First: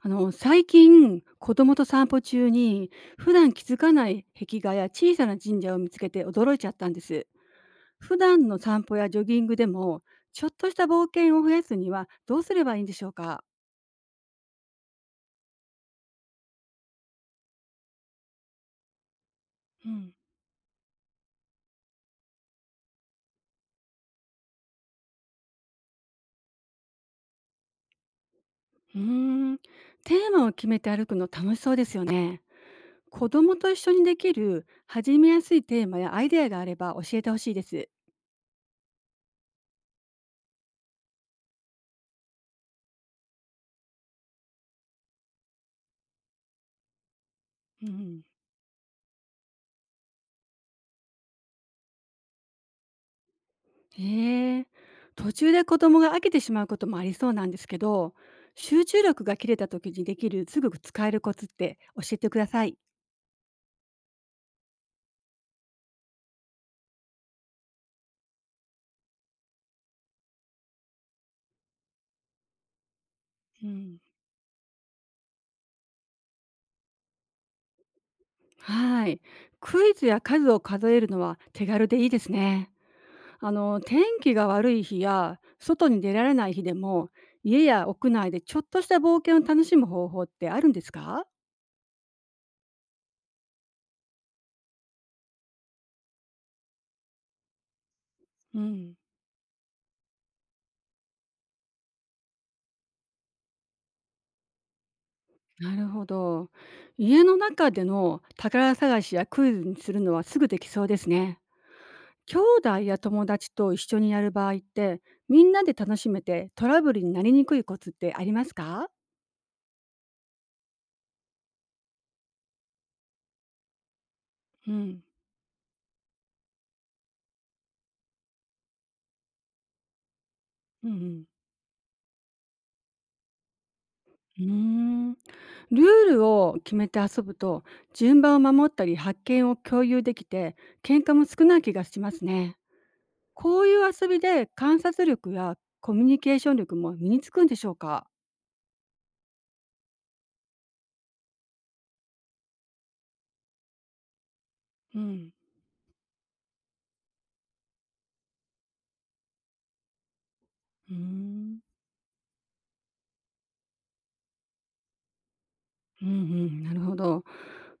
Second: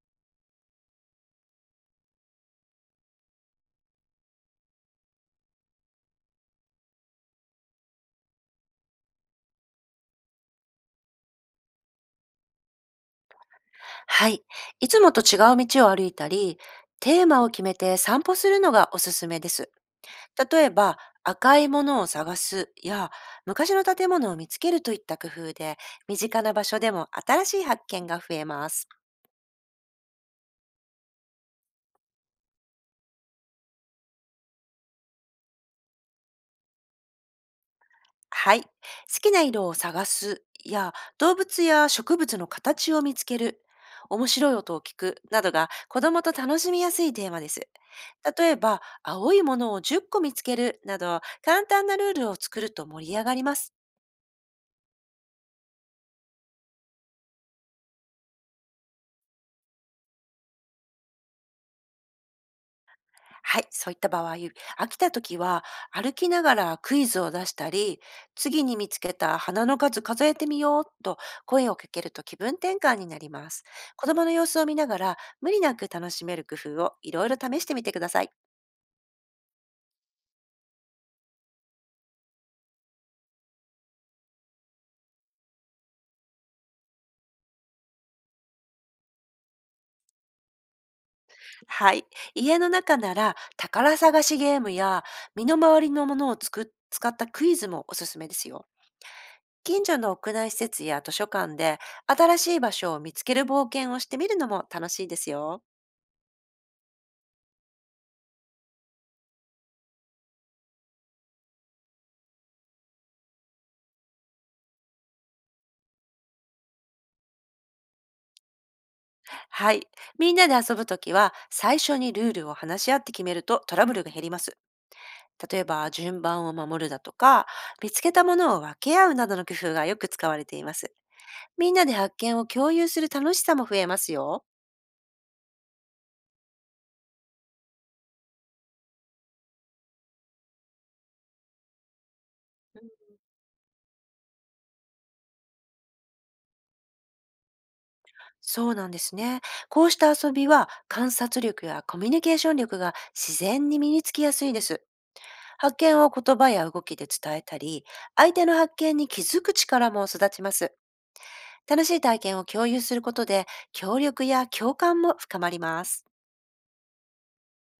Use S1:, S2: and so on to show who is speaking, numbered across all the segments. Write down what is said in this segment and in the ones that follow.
S1: 最近子供と散歩中に普段気づかない壁画や小さな神社を見つけて驚いちゃったんです。普段の散歩やジョギングでもちょっとした冒険を増やすにはどうすればいいんでしょうか？
S2: はい。いつもと違う道を歩いたり、テーマを決めて散歩するのがおすすめです。
S1: うん。
S2: 例えば、赤いものを探すや、昔の建物を見つけるといった工夫で、身近な場所でも新しい発見が増えます。
S1: うーん。テーマを決めて歩くの楽しそうですよね。子供と一緒にできる始めやすいテーマやアイデアがあれば教えてほしいです。
S2: はい。好きな色を探すや動物や植物の形を見つける、面白い音を聞くなどが子供と楽しみやすいテーマです。
S1: うん。
S2: 例えば、青いものを10個見つけるなど簡単なルールを作ると盛り上がります。
S1: へえ。途中で子供が飽きてしまうこともありそうなんですけど、集中力が切れた時にできるすぐ使えるコツって教えてください。
S2: はい、そういった場合、飽きた時は歩きながらクイズを出したり、次に見つけた花の数数えてみようと声をかけると気分転換になります。
S1: うん、
S2: 子供の様子を見ながら無理なく楽しめる工夫をいろいろ試してみてください。
S1: はい。クイズや数を数えるのは手軽でいいですね。天気が悪い日や外に出られない日でも家や屋内でちょっとした冒険を楽しむ方法ってあるんですか？
S2: はい、家の中なら宝探しゲームや身の回りのものをつく使ったクイズもおすすめです
S1: う
S2: よ。
S1: ん。
S2: 近所の屋内施設や図書館で新しい場所を見つける冒険をしてみるのも楽しいですよ。
S1: なるほど。家の中での宝探しやクイズにするのはすぐできそうですね。兄弟や友達と一緒にやる場合って、みんなで楽しめてトラブルになりにくいコツってありますか？
S2: はい。みんなで遊ぶときは、最初にルールを話し合って決めるとトラブルが減ります。
S1: うん。
S2: 例えば、順番を守るだとか、見つけたものを分け合うなどの工夫がよく使われていま
S1: うん
S2: す。
S1: うん。
S2: みんなで発見を共有する楽しさも増えます
S1: うー
S2: よ。
S1: ん。ルールを決めて遊ぶと、順番を守ったり発見を共有できて、喧嘩も少ない気がしますね。こういう遊びで観察力やコミュニケーション力も身につくんでしょうか？
S2: そうなんですね。こうした遊びは観察力やコミュニケーション力が自然に身につきやすいです。
S1: うん。
S2: 発見を言葉や動きで伝えたり、相手の発見に気づく力も育ちます。
S1: うーん。
S2: 楽しい体験を共有することで、協力や共感も深まりま
S1: う
S2: す。
S1: んうん、なるほど。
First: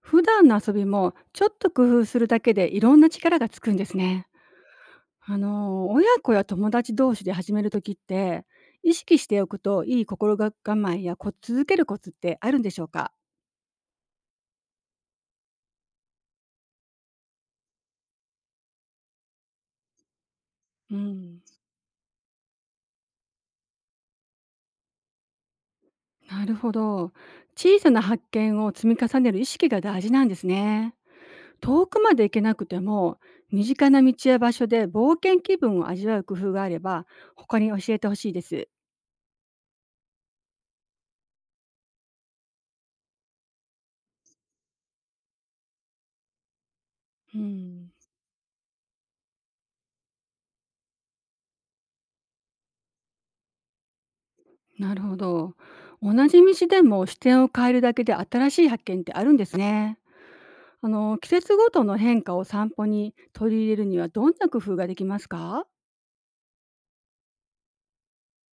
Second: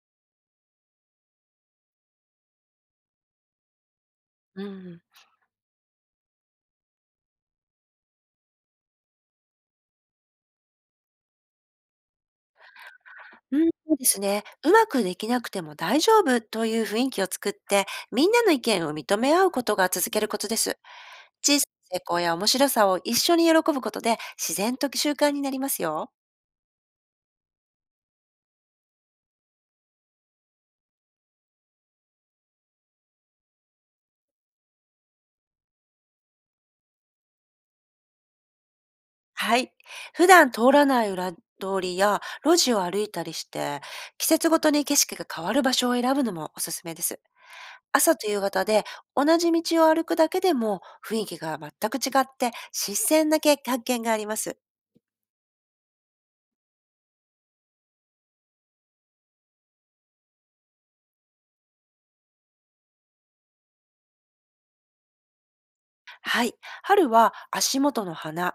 S1: 普段の遊びもちょっと工夫するだけでいろんな力がつくんですね。
S2: うん。
S1: 親子や友達同士で始める時って、意識しておくといい心が構えや、続けるコツってあるんでしょうか？
S2: うん、そうですね。うまくできなくても大丈夫という雰囲気を作って、みんなの意見を認め合うことが続けることです。
S1: うん、
S2: 小さな成功や面白さを一緒に喜ぶことで、自然と習慣になりますよ。
S1: なるほど。小さな発見を積み重ねる意識が大事なんですね。遠くまで行けなくても、身近な道や場所で冒険気分を味わう工夫があれば、他に教えてほしいです。
S2: はい。普段通らない裏通りや路地を歩いたりして、季節ごとに景色が変わる場所を選ぶのもおすすめです。
S1: うん、
S2: 朝と夕方で同じ道を歩くだけでも雰囲気が全く違って新鮮なけ発見があります。
S1: なるほど。同じ道でも視点を変えるだけで新しい発見ってあるんですね。季節ごとの変化を散歩に取り入れるにはどんな工夫ができますか？
S2: はい。春は足元の花。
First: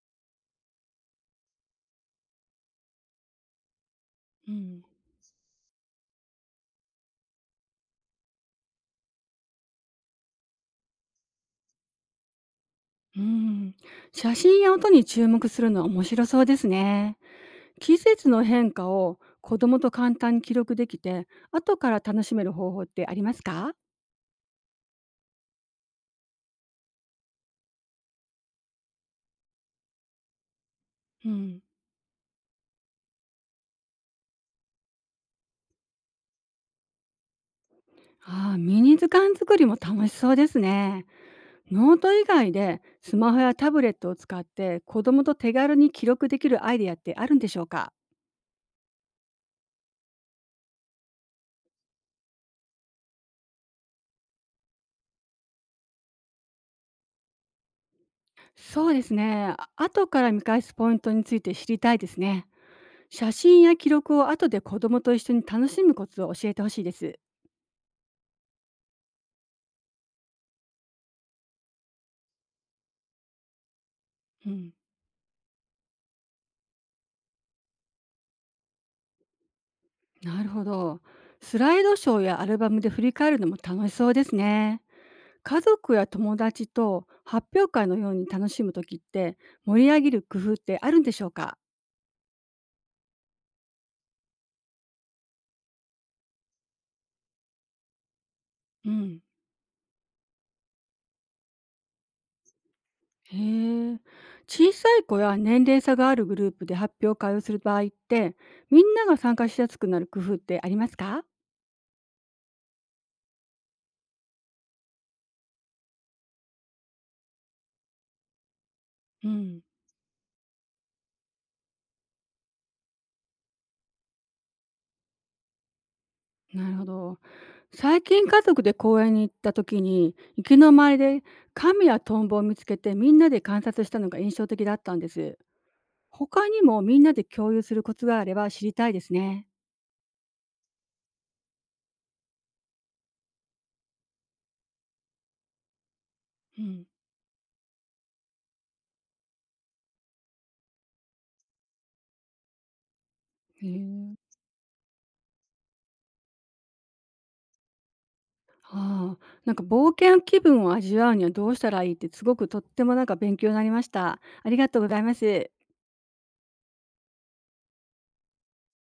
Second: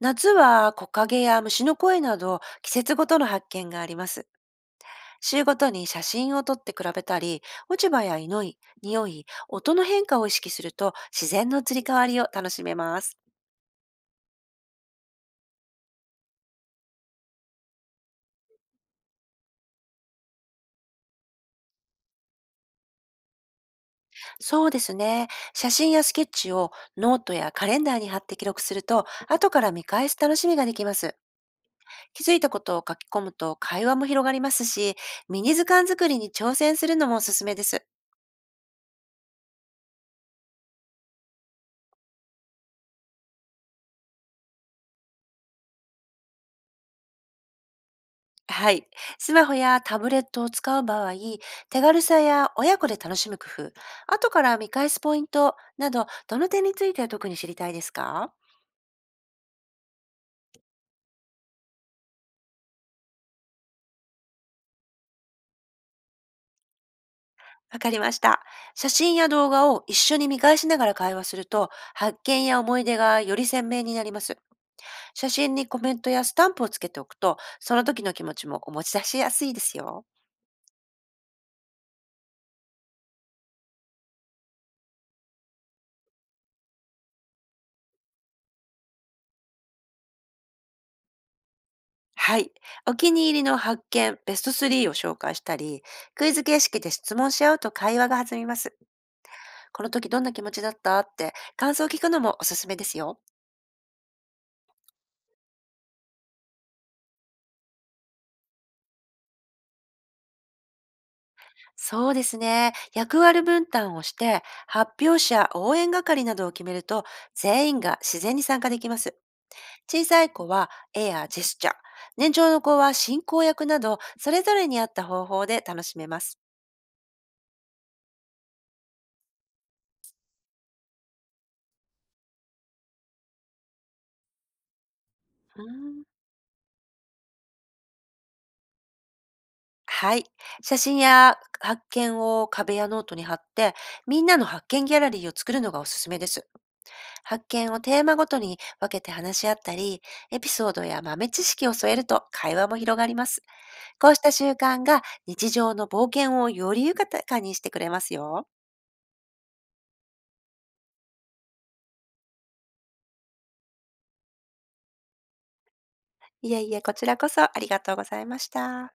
S2: 夏は木陰や虫の声など季節ごとの発見があります。
S1: うん、
S2: 週ごとに写真を撮って比べたり、落ち葉や匂い、匂い、音の変化を意識すると自然の移り変わりを楽しめます。
S1: うん。写真や音に注目するのは面白そうですね。季節の変化を子供と簡単に記録できて後から楽しめる方法ってありますか？
S2: そうですね。写真やスケッチをノートやカレンダーに貼って記録すると後から見返す楽しみができます。
S1: うん。
S2: 気づいたことを書き込むと会話も広がりますし、ミニ図鑑作りに挑戦するのもおすすめです。
S1: ああ、ミニ図鑑作りも楽しそうですね。ノート以外でスマホやタブレットを使って子供と手軽に記録できるアイデアってあるんでしょうか？
S2: はい。スマホやタブレットを使う場合、手軽さや親子で楽しむ工夫、後から見返すポイントなど、どの点について特に知りたいですか？
S1: そうですね。後から見返すポイントについて知りたいですね。写真や記録を後で子供と一緒に楽しむコツを教えてほしいです。
S2: わかりました。写真や動画を一緒に見返しながら会話すると、発見や思い出がより鮮明になります。
S1: うん、
S2: 写真にコメントやスタンプをつけておくと、その時の気持ちもお持ち出しやすいですよ。
S1: なるほど。スライドショーやアルバムで振り返るのも楽しそうですね。家族や友達と発表会のように楽しむ時って盛り上げる工夫ってあるんでしょうか？
S2: はい。お気に入りの発見、ベスト3を紹介したり、クイズ形式で質問し合うと会話が弾みます。
S1: うん。
S2: この時どんな気持ちだったって感想を聞くのもおすすめですよ。
S1: へえ。小さい子や年齢差があるグループで発表会をする場合ってみんなが参加しやすくなる工夫ってありますか？
S2: そうですね。役割分担をして、発表者、応援係などを決めると、全員が自然に参加できます。
S1: うん。
S2: 小さい子は絵やジェスチャー、年長の子は進行役など、それぞれに合った方法で楽しめます。
S1: なるほど。最近家族で公園に行った時に池の周りで亀やトンボを見つけてみんなで観察したのが印象的だったんです。
S2: うーん。
S1: 他にもみんなで共有するコツがあれば知りたいですね。
S2: はい。写真や発見を壁やノートに貼って、みんなの発見ギャラリーを作るのがおすすめです。
S1: うん、
S2: 発見をテーマごとに分けて話し合ったり、エピソードや豆知識を添えると会話も広がります。
S1: へ
S2: こう
S1: え。
S2: した習慣が日常の冒険をより豊かにしてくれますよ。
S1: ああ、冒険気分を味わうにはどうしたらいいってすごくとっても勉強になりました。ありがとうございます。
S2: いえいえ、こちらこそありがとうございました。